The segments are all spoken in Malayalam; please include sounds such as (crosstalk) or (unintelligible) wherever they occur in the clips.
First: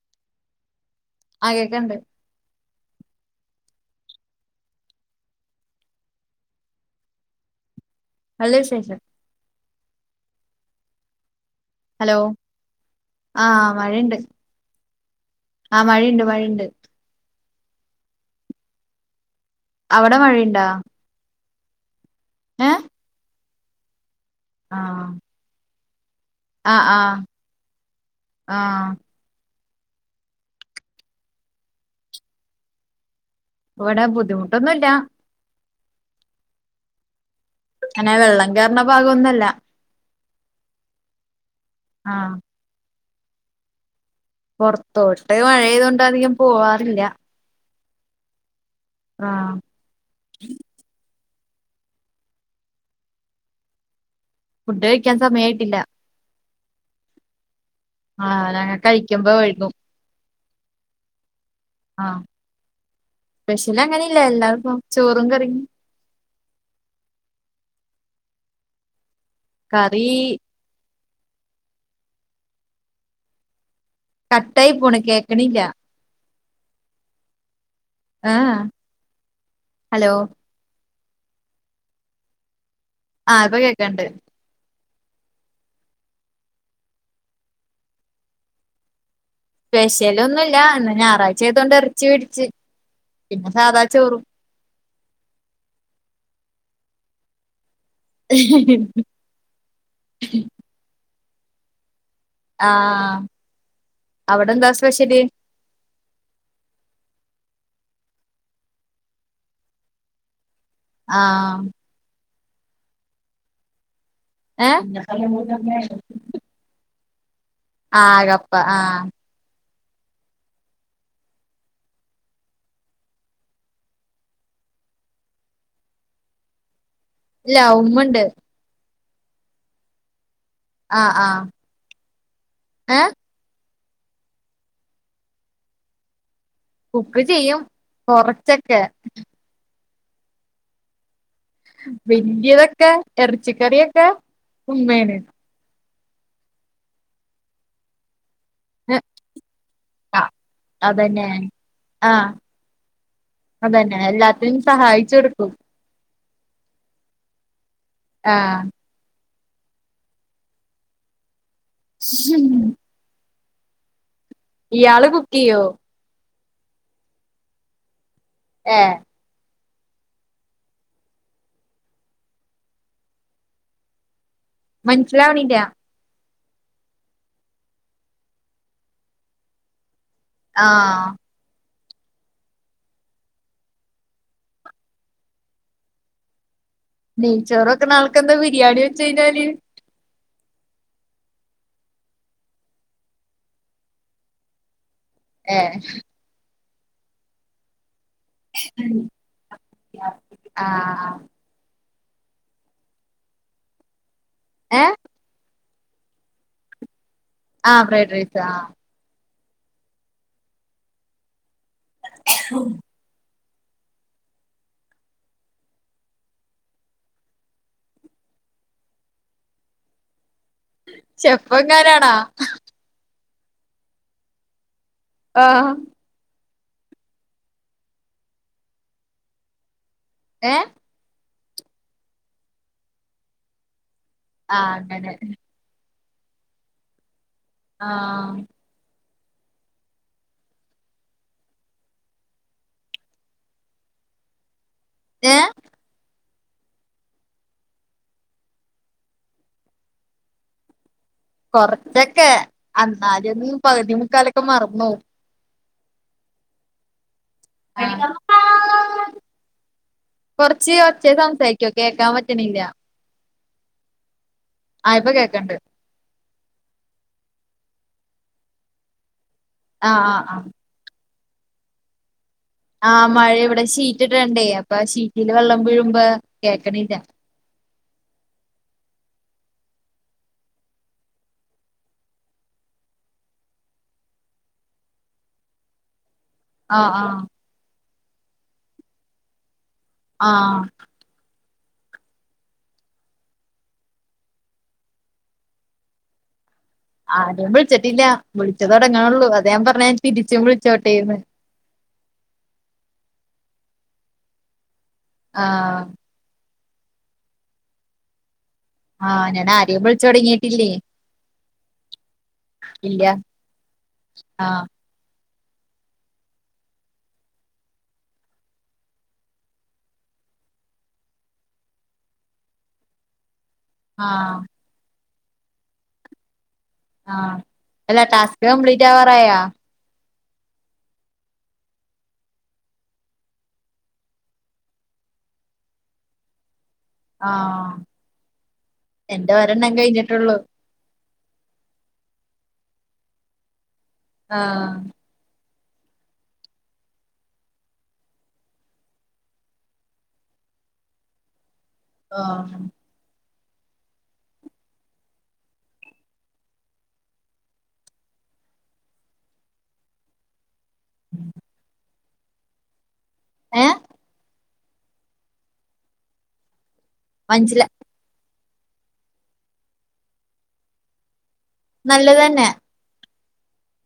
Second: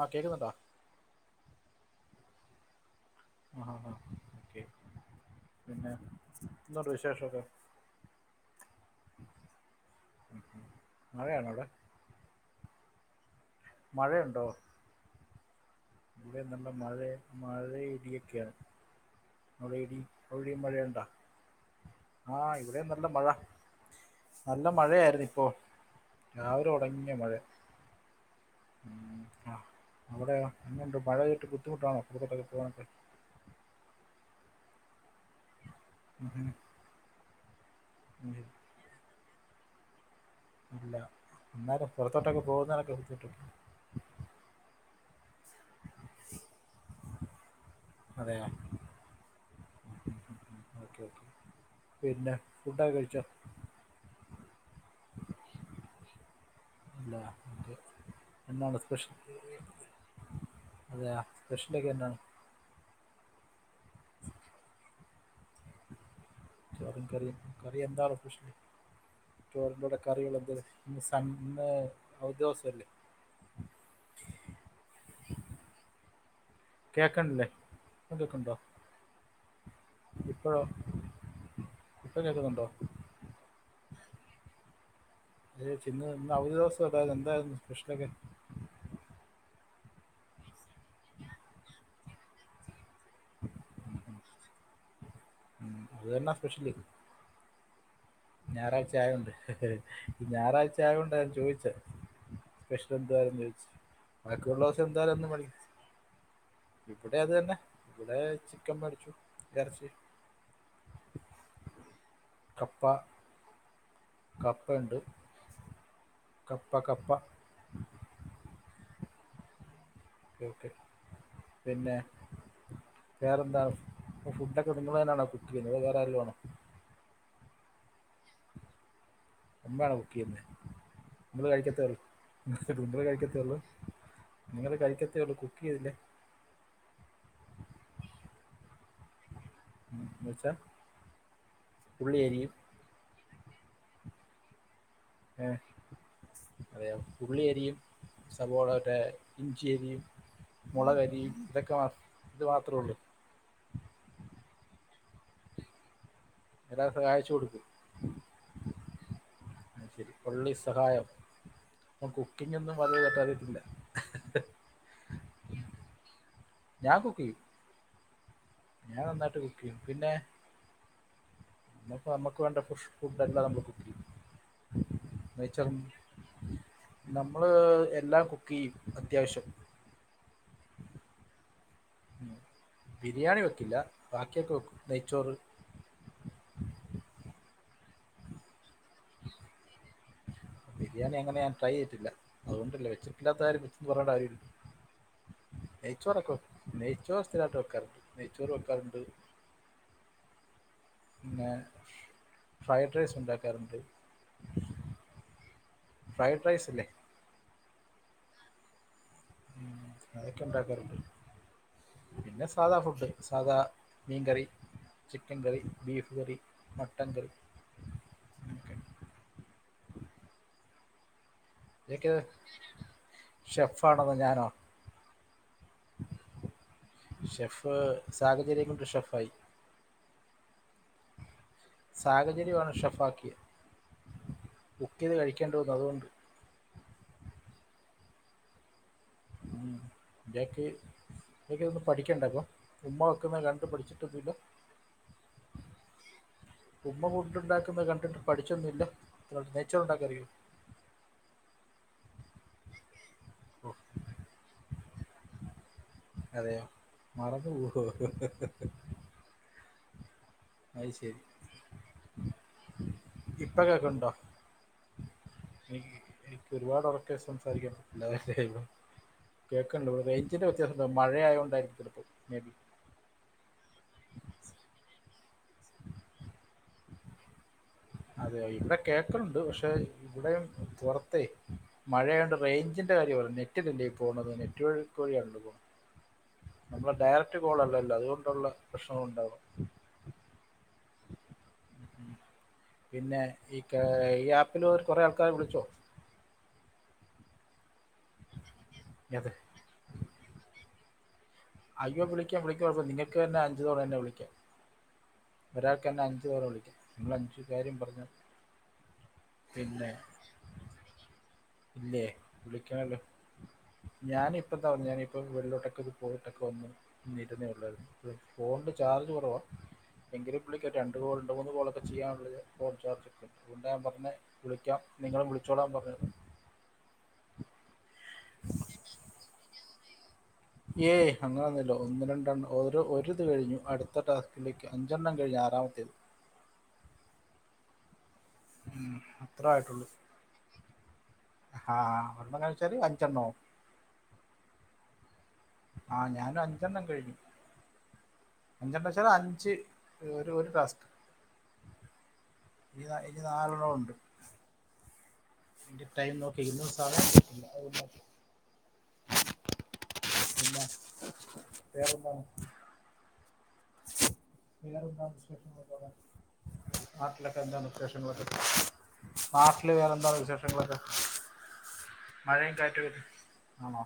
ആഹ് കേക്കുന്നുണ്ടാ ആ കേക്ക്ണ്ട് ആ ആ ഒക്കെ പിന്നെ എന്തുണ്ട് വിശേഷൊക്കെ നല്ല വിശേഷം മഴയാണോ അവിടെ ഹലോ ആ മഴയിണ്ട് മഴയുണ്ടോ ആഹ് മഴയിണ്ട് ഇവിടെ മഴയിണ്ട് നല്ല മഴ മഴ ഇടിയൊക്കെയ മഴയിടി അവിടെ മഴയിണ്ടാ ആഹ് ഏ ഇവിടെ നല്ല മഴ നല്ല ആ മഴയായിരുന്നു ഇപ്പോ രാവിലെ തൊടങ്ങിയ മഴ ആഹ് അവിടെയ എങ്ങനിണ്ട് മഴപെയ്ത് ബുദ്ധിമുട്ടാണോ (unintelligible) ഇവടെ ബുദ്ധിമുട്ടൊന്നുല്ല (inaudible) അങ്ങനെ ഉം. വെള്ളം കേറ്ണ ഭാഗഒന്നല്ല ത്ത ഇല്ല അന്നേരം പുറത്തോട്ടൊക്കെ പോകുന്നോരൊക്കെ (unintelligible) പൊറത്തോട്ട് മഴയായത് കൊണ്ട് അധികം പോവാറില്ല അതെ ആഹ്‌ ഓക്കെ പിന്നെ ഫുഡൊക്കെ കഴിച്ചോ ഫുഡ് കഴിക്കാൻ സമയായിട്ടില്ല ഇല്ലാ എന്തെ ആഹ് ഞങ്ങകഴിക്കുമ്പോ വൈകും അതെയാ സ്പെഷ്യലൊക്കെ എന്താണ് സ്പെഷ്യല് അങ്ങനെയില്ല എല്ലാർക്കും ചോറും കറിയും ചോറും കറിയും കറി എന്താണ് സ്പെഷ്യല് ചോറിന്റെ കൂടെ കറി കറികള് എന്തത് ഇന്ന് സൺ‌ഡേ അവധി ദെവസല്ലേ കട്ടായി പോണ് കേക്കണില്ല കേക്കണ്ല്ലേ ആ അതൊക്കണ്ടൊ ഹലോ ഇപ്പയൊ ഇപ്പ കേക്കുന്നുണ്ടോ ആഹ് ഇപ്പൊ കേക്കണ്ട് ഏയ്‌ ചിന്നു ഇന്ന് അവധി ദെവസ അല്ലാരുന്നോ എന്തായിരുന്നു സ്പെഷ്യലൊക്കെ സ്പെഷ്യലൊന്നുല്ല ഇന്ന് ഞായറാഴ്ച ആയതോണ്ട് എറച്ചി വേടിച്ച് പിന്നെ സാധാ ചോറും ഉം അതുതന്നാ സ്പെഷ്യല് ഞായറാഴ്ച്ച ആയോണ്ട് ഈ ഞായറാഴ്ച്ച ആയോണ്ടെ ചോയിച്ചെ സ്പെഷ്യല് ആഹ് എന്തായിരുന്നുയെന്ന് ചോയിച്ചെ അവിടെ ബാക്കിയുള്ള എന്താ ദെവസം എന്തായാലും സ്പെഷ്യല് അതന്നെ മതി ഇവിടെ അത് തന്നെ ഇവിടെ ചിക്കൻ മേടിച്ചു ഇറച്ചി ആഹ് കപ്പ കപ്പ ഹേ ഉണ്ട് കപ്പ കപ്പ ആഹ് കപ്പ ആഹ് ഓക്കെ ഓക്കെ പിന്നെ വേറെന്താ ഫുഡൊക്കെ നിങ്ങൾ തന്നെയാണോ കുക്ക് ചെയ്യുന്നത് അതോ വേറെ ആരേലും ആണോ ഇല്ല ഉമ്മണ്ട് ഉമ്മയാണോ കുക്ക് ചെയ്യുന്നേ ആഹ് ആഹ് നമ്മള് കഴിക്കത്തെയുള്ളു നിങ്ങള് ഏഹ് കഴിക്കത്തെയുള്ളു നിങ്ങള് കഴിക്കത്തേ ഉള്ളൂ കുക്ക് ചെയ്തില്ലേ കുക്ക് ചെയ്യും കൊറച്ചൊക്കെ (unintelligible) ഉള്ളി അരിയും വലിയതൊക്കെ എറ ചിക്കറിയെക്കെ ഉ മേന അതെയം ഉള്ളിയരിയും സബോള അവരെ ഇഞ്ചിരിയും ആഹ് അതന്നെ മുളകരിയും ഇതൊക്കെ മാ ആഹ് ഇത് മാത്രേ ഉള്ള് ചെട്കകും എല്ലാ സഹായിച്ചു കൊടുക്കും ആഹ് ശെരി പള്ളി സഹായം അപ്പ കുക്കിംഗ ഒന്നും വ കേട്ടാറിയിട്ടില്ല (unintelligible) ഇയാള് കുക്കിയോ ഞാൻ കുക്കിയു ഏഹ് ഞാൻ നന്നായിട്ട് പിന്നെ നമ്മ നമ്മക്ക് വേണ്ട് ഫുഡ് എ നമ്മള് കുക്ക് ചെയ്യും. മനസ്സിലാവ്ണില്ലാ നമ്മള് എല്ലാം കുക്ക് ചെയ്യും അത്യാവശ്യം ആഹ് ഉ ബിരിയാണി വെക്കില്ല ബാക്കിയൊക്കെ വെക്കും നെയ്ച്ചോറ് നെയ്ച്ചോറൊക്കെ നാൾക്കെന്താ ബിരിയാണി വെച്ച് കഴിഞ്ഞാല് ബിരിയാണി അങ്ങനെ ഞാൻ ട്രൈ ചെയ്ട്ടില്ല അതുകൊണ്ടല്ലേ വെച്ചിട്ടില്ലാത്ത കാര്യ പിച്ചന്ന് പറേണ്ട കാര്യമില്ലല്ലോ ഏഹ് യിചോറെക്കെ വെക്ക് നെയ്ച്ചോ സ്ഥിരട്ട് വെക്കാറില നെയ്ച്ചോറ് വെക്കാറുണ്ട് ആഹ പിന്നെ ഫ്രൈഡ് റൈസ് ഉണ്ടാക്കാറ്ണ്ട് ഏഹ് ഫ്രൈഡ് റൈസ് അല്ലേ ആഹ ഫ്രൈഡ് റൈസ് ആ ഉ അതൊക്കെ ഉണ്ടാക്കാറണ്ട് പിന്നെ സാധാ ഫുഡ് സദാ മീൻ കറി ചിക്കൻ കറി ബീഫ് കറി മട്ടൻ കറിക്കെ ഉ (unintelligible) ചെപ്പ എങ്ങാനാണ് ഷെഫ് ആണെന്നോ ഞാനോ ആഹ് ഷെഫ് സാഹചര്യകൊണ്ട് ഷെഫായി ഏ സാഹചര്യമാണ് ഷഫാക്കിയേ ആഹ് ബുക്ക് അങ്ങനെ ചെയ്ത് കഴികണ്ട് അതുകൊണ്ട് ആഹ് ഉം ഇയാക്ക് ഇതൊന്നും പഠിക്കണ്ടപ്പം ഉമ്മ വെക്കുന്ന കണ്ട് പഠിച്ചിട്ടോന്നുല്ല ഏഹ് ഉമ്മ ഫുഡ് ഉണ്ടാക്കുന്നത് കണ്ടിട്ട് പഠിച്ചൊന്നുല്ല നെയ്ച്ചോർ ഉണ്ടാക്കാനറിയോ കൊറച്ചൊക്കെ അന്നാലൊന്നും പകുതി മുക്കാലൊക്കെ മറന്നോവും അതെയോ മറന്ന് പോവോ ആഹ് കൊറച്ച് അത് ഒച്ചേ ശരി സംസാരിക്കോ കേക്കാൻ പറ്റണില്ല ഇപ്പ കേക്കണുണ്ടോ ആ ഇപ്പൊ കേക്കണ്ട് ഒരുപാട് ഒറക്കെ സംസാരിക്കാൻ (unintelligible) കേക്കണ്ട് ഇവിടെ ആഹ് ആഹ് റേയ്ഞ്ചിന്റെ ആഹ് വത്യാസം ഉണ്ടാവും മഴയായൊകൊണ്ടായിരിക്കും ആ മഴ ഇവിടെ ഷീറ്റിട്ടണ്ടേ അപ്പൊ ഷീറ്റിന്ന് വെള്ളം വീഴുമ്പോ കേക്കണില്ല അതേ ഇവിടെ കേൾക്കണുണ്ട് പക്ഷെ ഇവിടെ പുറത്തേ മഴയൊണ്ട് റേഞ്ചിന്റെ കാര്യവാണ് നെറ്റിലല്ലെ പോണത് നെറ്റ് വർ‌ക്ക് വഴിയാണല്ലൊ പോ ആഹ് നമ്മടെ ആഹ് ഡയറക്ട് കോളല്ലല്ലൊ ല്ല അതുകൊണ്ടുള്ള പ്രശ്നങ്ങളുണ്ടാവും ആ പിന്നെ ഈ കെ ഈ ആപ്പില് ഒരു കൊറേ ആൾക്കാരെ വിളിച്ചോ ആരും വിളി ച്ചിട്ടില്ല വിളിച്ച തുടങ്ങാണുള്ളൂ അതെ. അതാ ഞാൻ പറഞ്ഞെ തിരിച്ചു വിളിച്ച ച്ചോട്ടേന്ന് അയ്യോ വിളിക്കാം വിളിക്ക് കൊഴപ്പവില്ല നിങ്ങക്ക് തന്നെ അഞ്ചു തവണ എന്നെ വിളിക്കാം ആഹ് ഒരാൾക്കെന്നെ അഞ്ച് തവണ വിളിക്കാം നമ്മളഞ്ച് കാര്യം പറഞ്ഞാ മതി ആഹ് ഞാൻ ആരെയും പിന്നെ വിളിച്ചു തൊടങ്ങിയിട്ടില്ലേ ഇല്ലേ വിളിക്കണല്ലോ ഇല്ല ഞാനിപ്പ ആഹ് പറഞ്ഞെതെ (inaudible) നൊക്കെ ഒന്ന് നിരുന്നേ ഉള്ളായിരുന്നു ഫോണി്ല് ചാർജ് കുറവാണ എങ്കിലും വിളിക്കട്ടെ രണ്ട് മൂന്ന് കോളൊക്കെ ചെയ്യാനുള്ളത് ഫോൺ ചാർജൊണ്ട് അതുകൊണ്ട ഞാൻ പറഞ്ഞെ ആഹ് വിളിക്കാം നിങ്ങളും വിളിച്ചോളാൻ പറഞ്ഞത് ആഹ് എല്ലാ ടാസ്ക് ഇത് കംപ്ലിറ്റ് ആവാറായോ ഏയ് അങ്ങനൊന്നൂല്ല ഒന്ന് രണ്ടെണ്ണം ഒരിത് കഴിഞ്ഞു അടുത്ത ടാസ്കിലേക്ക് അഞ്ചണ്ണം കഴിഞ്ഞ് ആറാമത്തേത് ആഹ് എന്റെ ഒരെണ്ണം കഴിഞ്ഞിട്ടൊള്ളൂ ആഹ് നമ്മ കള്ച്ചാല് അഞ്ചണ്ണാവും ആഹ് ആഹ് ഞാനൊരഞ്ചെണ്ണം കഴിഞ്ഞു അഞ്ചെണ്ണം വെച്ചാല് അഞ്ച് ഒരു ക്ലാസ്റ്റ് ആഹ് ഇനി ഇനി നാലെണ്ണമൊണ്ട് ന്റെ ടൈം നോക്കി സാ അ ഉ ഏഹ് (unintelligible) വേറെന്താണ് മഞ്ചില ആട്ടക്കുറ്റേഷൻ വ (unintelligible) നാട്ടില് വേറെന്താ വിശേഷങ്ങളൊക്കെ നല്ലത് തന്നെ മഴേം കാറ്റൊകെ ആണോ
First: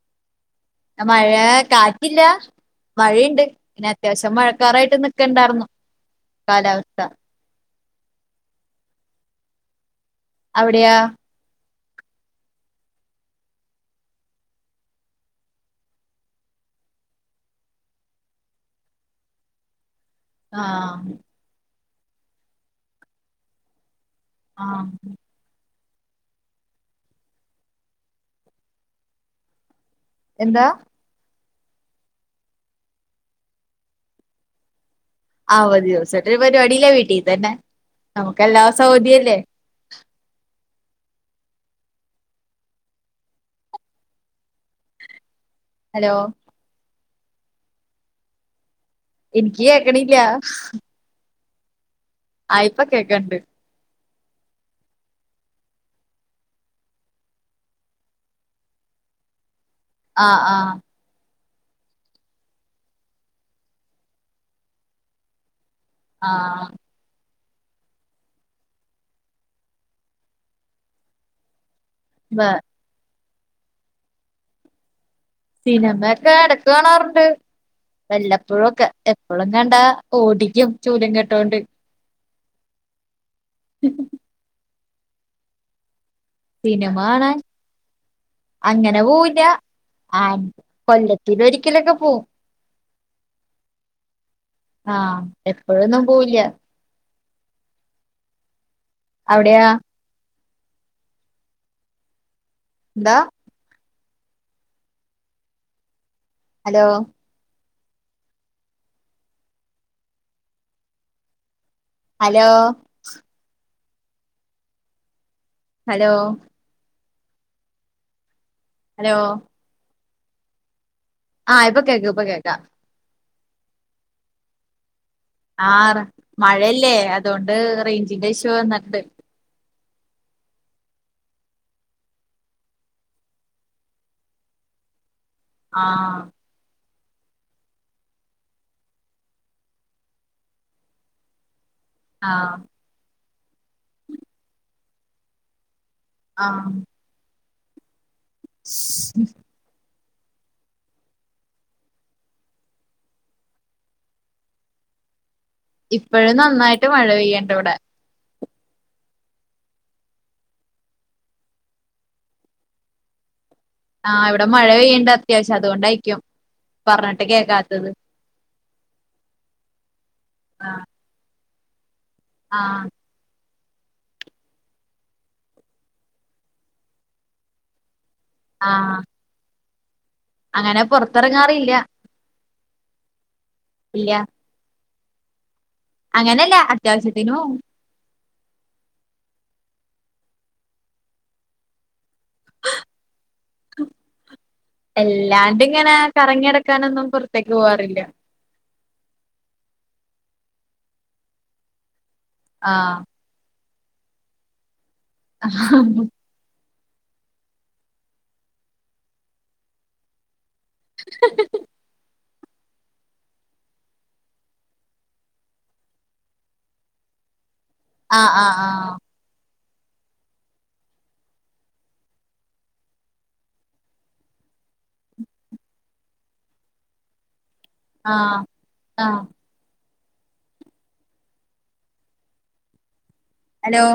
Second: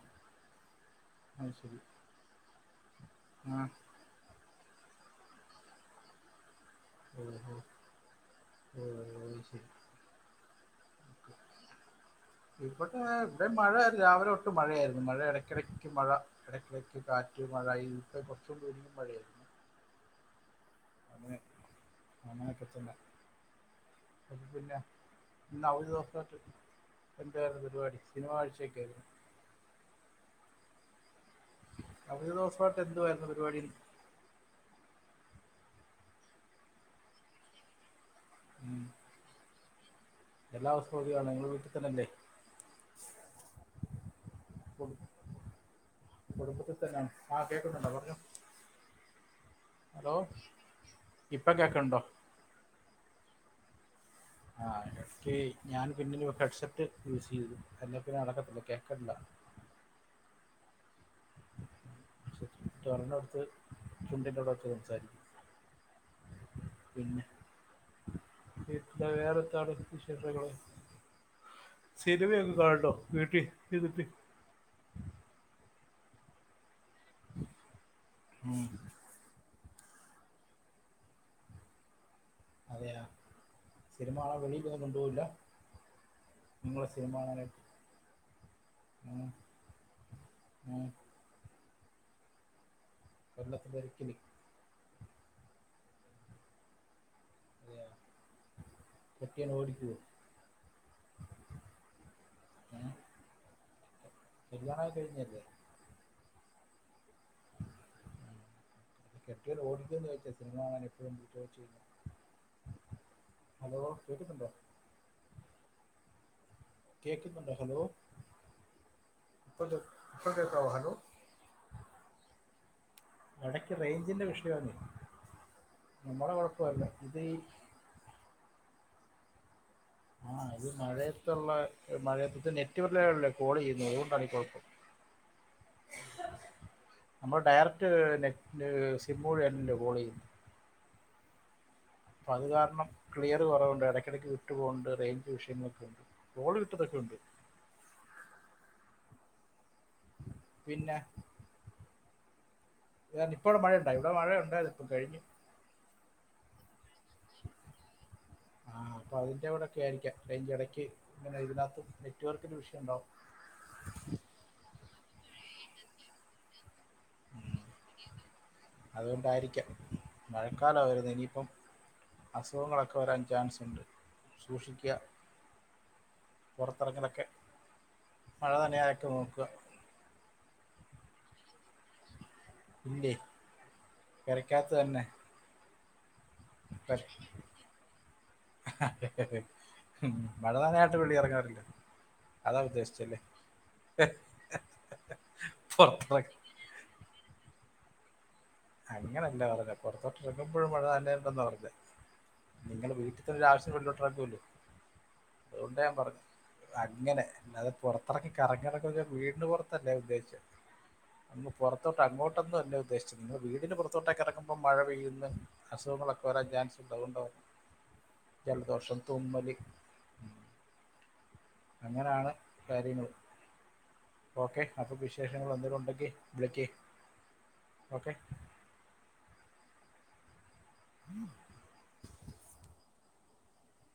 മഴ അത് ശരി കാറ്റില്ല മഴയ്ണ്ട് ആ പിന്നെ അത്യാവശ്യം മഴ ക്കറായിട്ട് നിക്ക്ണ്ടാർന്നു കാലാവസ്ഥ ഉം അവിടെയാ ഇവിടെ ഇവിടെ മഴ രാവിലെ. തൊട്ട് മഴയായിരുന്നു മഴ ഇടക്കിടക്ക് മഴ ഇടക്കിടക്ക് കാറ്റ് മഴ ഇപ്പ കൊറച്ചു മുമ്പ് മഴയായിരുന്നു അ ആ ഒക്കത്തില്ല പിന്നെ ആഹ് ഇന്ന ഒരു ദിവസായിട്ട് എന്റെ പരിപാടി സിനിമ കാഴ്ചൊക്കൊയിരുന്നു എന്താ കഴിഞ്ഞ ദിവസവായിട്ട് എന്തുവായിരുന്നു പരിപാടിന്ന് അവധി ദിവസായിട്ടൊരു പരിപാടില്ല വീട്ടീ തന്നെ നമുക്ക് എല്ലാം ഉം സൗദിയല്ലേ എല്ലാ ദിവസവും അവതികാണ് നിങ്ങള് വീട്ടിൽ തന്നെല്ലേ ഹലോ കുടുംബത്തി തന്നാണ് ആ കേക്ക്ന്നുണ്ടോ പറഞ്ഞാേ എനിക്ക് കേക്കണില്ല ഇപ്പൊ കേക്കെണ്ടോ ഇപ്പ കേക്കണ്ട് ആ എനിക്ക് ഞാൻ പിന്നേം ഹെഡ്സെറ്റ് യൂസ് ചെയ്തു അ പിന്നെ നടക്കത്തില്ല കേക്കല്ല ആ ആ ചോറിൻടുത്ത് ചുണ്ടിൻന്റെ അവ്ടെ വെച്ച് സംസാരിക്ക് ആ ഇത്ത വേറെ എന്താണ് വിശേഷങ്ങള് സിനിമയോക്കെ കാണണ്ടോ കേട്ടെ ഇട്ടെ (unintelligible) സിനിമക്കെ എടേക് കാണാറുണ്ട് ഉം. വല്ലപ്പോഴഒക്കെ എപ്പളൊന്നും കണ്ടാ ഓടിക്കിയും ചൂലും കെട്ടോണ്ട് അതെയ സിനിമ കാണാല പണി (inaudible) കോണ്ടോല്ലാ സിനിമകാണാൻ അങ്ങനെ പോവില്ല ആ കോല്ലത്തിലോരി ക്കലോക്കെ പോവും കോല്ലത്തിൽ ഒരിക്കൽ ആ എപ്പോയോന്നും പോവില്ല കെട്ടിയോനെ അവിടെയാ ഓടിക്കുവോ എന്താ കല്ലിയാണം ഒക്കെ കഴിഞ്ഞല്ലേ ഹലോ കെട്ടിയോൻ ഓടികോന്ന് ചോയിച്ചെ സിനിമകാണൻ എപ്പോഴും ചോദിച്ച ഹലോ ഹലോ കേക്ന്നുണ്ട (inaudible) ഹലോ കെക്കുന്നുണ്ടോ ഹലോ ഹലോ ഇപ്പോ കെക്കാവോ ഹലോ ആ ഇപ്പോ കേക്ക് കേക്കാ എടക്ക് റെയിഞ്ചിന്റെ വിഷയാന്നേ ആട മഴയല്ലെ ഇത് ഈ അതുകോണ്ട് റെയിഞ്ചിന്റെ വിഷയ ന്നട്ട് (unintelligible) ആ അത് മഴയത്തുള്ള മഴയത്ത്തെ നെറ്റ്വർലല്ലേ കോൾ ചെയ്യുന്ന അതുകോണ്ടാണ് ഈ കുഴപ്പം ആ നമ്മൾ ഡയറക്റ്റ് നെറ്റ് സിം വഴിന്നല്ലേ (unintelligible) കോൾ ചെയ്യുന്നു അപ്പോ അത് ആഹ് കാരണം ക്ലിയർ കുറവണ്ട്ടക്കിടക്ക് വിട്ട് പോകുന്നുണ്ട് റെയിഞ്ച് വിഷയങ്ങൾക്ക് കോൾ കിട്ട്ന്നോക്കെ ഉണ്ട് ഉം പിന്ന ത (unintelligible) ഇപ്പോ ഇവടെ മഴയുണ്ടായി ഇവിടെ മഴയുണ്ടായിന് ഇപ്പോ കഴിഞ്ഞു ഇപ്പഴും നന്നായിട്ട് മഴ പെയ്യൻഡ്‌ ഇവിടെ ആ അപ്പൊ അതിന്റെ ഇവിടെക്കെ ആയിരിക്കാം എനിക്ക് ഇടക്ക് ഇങ്ങനെ ഇതിനകത്തും നെറ്റ്‌വർക്കിന്റെ വിഷയം ഉണ്ടാവും ആഹ് ഇവിടെ മഴ പെയ്യേണ്ട അത്യാവശ്യം അതുകൊണ്ടായിരിക്കും പറഞ്ഞിട്ട് കേക്കാത്തത് അതുകൊണ്ടായിരിക്കാം മഴക്കാല വരുന്നു ഇനിയിപ്പം ആഹ് അസുഖങ്ങളൊക്കെ വരാൻ ചാൻസ് സൂക്ഷിക്കുക, പുറത്തിറങ്ങലൊക്കെ. ആഹ് മഴനനയാതൊക്കെ നോക്കുവാ അങ്ങനെ പുറത്തിറങ്ങാറില്ല ഇല്ലേ ഇല്ല പെരക്കാത്ത് തന്നെ അങ്ങനെയല്ല പെര- അത്യാവശ്യത്തിനു പോകും. മഴ നനയാനാട്ട് വെളിയിൽ ഇറങ്ങാറില്ല. അതാ ഉദ്ദേശിച്ചല്ലേ എല്ലാണ്ട്ങ്ങനെ പുറത്തിറങ്ങി കറങ്ങി നടക്കാനൊന്നും പുറത് ത്തേക്ക് പോവാറില്ല. അങ്ങനല്ല പറഞ്ഞേ, പുറത്തോട്ട് ഇറങ്ങുമ്പോഴും മഴ നനയേണ്ടന്നാ പറഞ്ഞേ. നിങ്ങള് ആഹ് വീട്ടിൽത്തൊരു ആവശ്യത് വെളിലോട്ട് ഇറങ്ങുമല്ലോ ആഹ അതുകൊണ്ട് ഞാൻ പറഞ്ഞു അങ്ങനെ, അല്ലാതെ പുറത്തിറങ്ങി കറങ്ങി നടക്കും വെച്ചാ വീടിന് പുറത്തല്ല ഞാൻ ഉദ്ദേശിച്ചെ. അങ്ങ് പുറത്തോട്ട് അങ്ങോട്ട് ട്ടന്നുമല്ല ഉദ്ദേശിച്ചത്. നിങ്ങളെ വീടിന് പുറത്തോട്ടേക്ക് ഇറങ്ങുക്കുമ്പോ, മഴ പെയ്യുന്ന അസുഖങ്ങളൊക്കെ വരാൻ ചാൻസ് ഉണ്ട് അതുകൊണ്ട് പറഞ്ഞെ. ആഹ് ആഹ് ആഹ് ജലദോഷം തുമ്മല് അങ്ങനെയാണ് കാര്യങ്ങൾ, ഓക്കേ അപ്പൊ വിശേഷങ്ങൾ എന്തേങ്കിലും ഉണ്ടെങ്കിൽ വിളിക്ക്. ആഹ് ആഹ് ആഹ് ഹലോ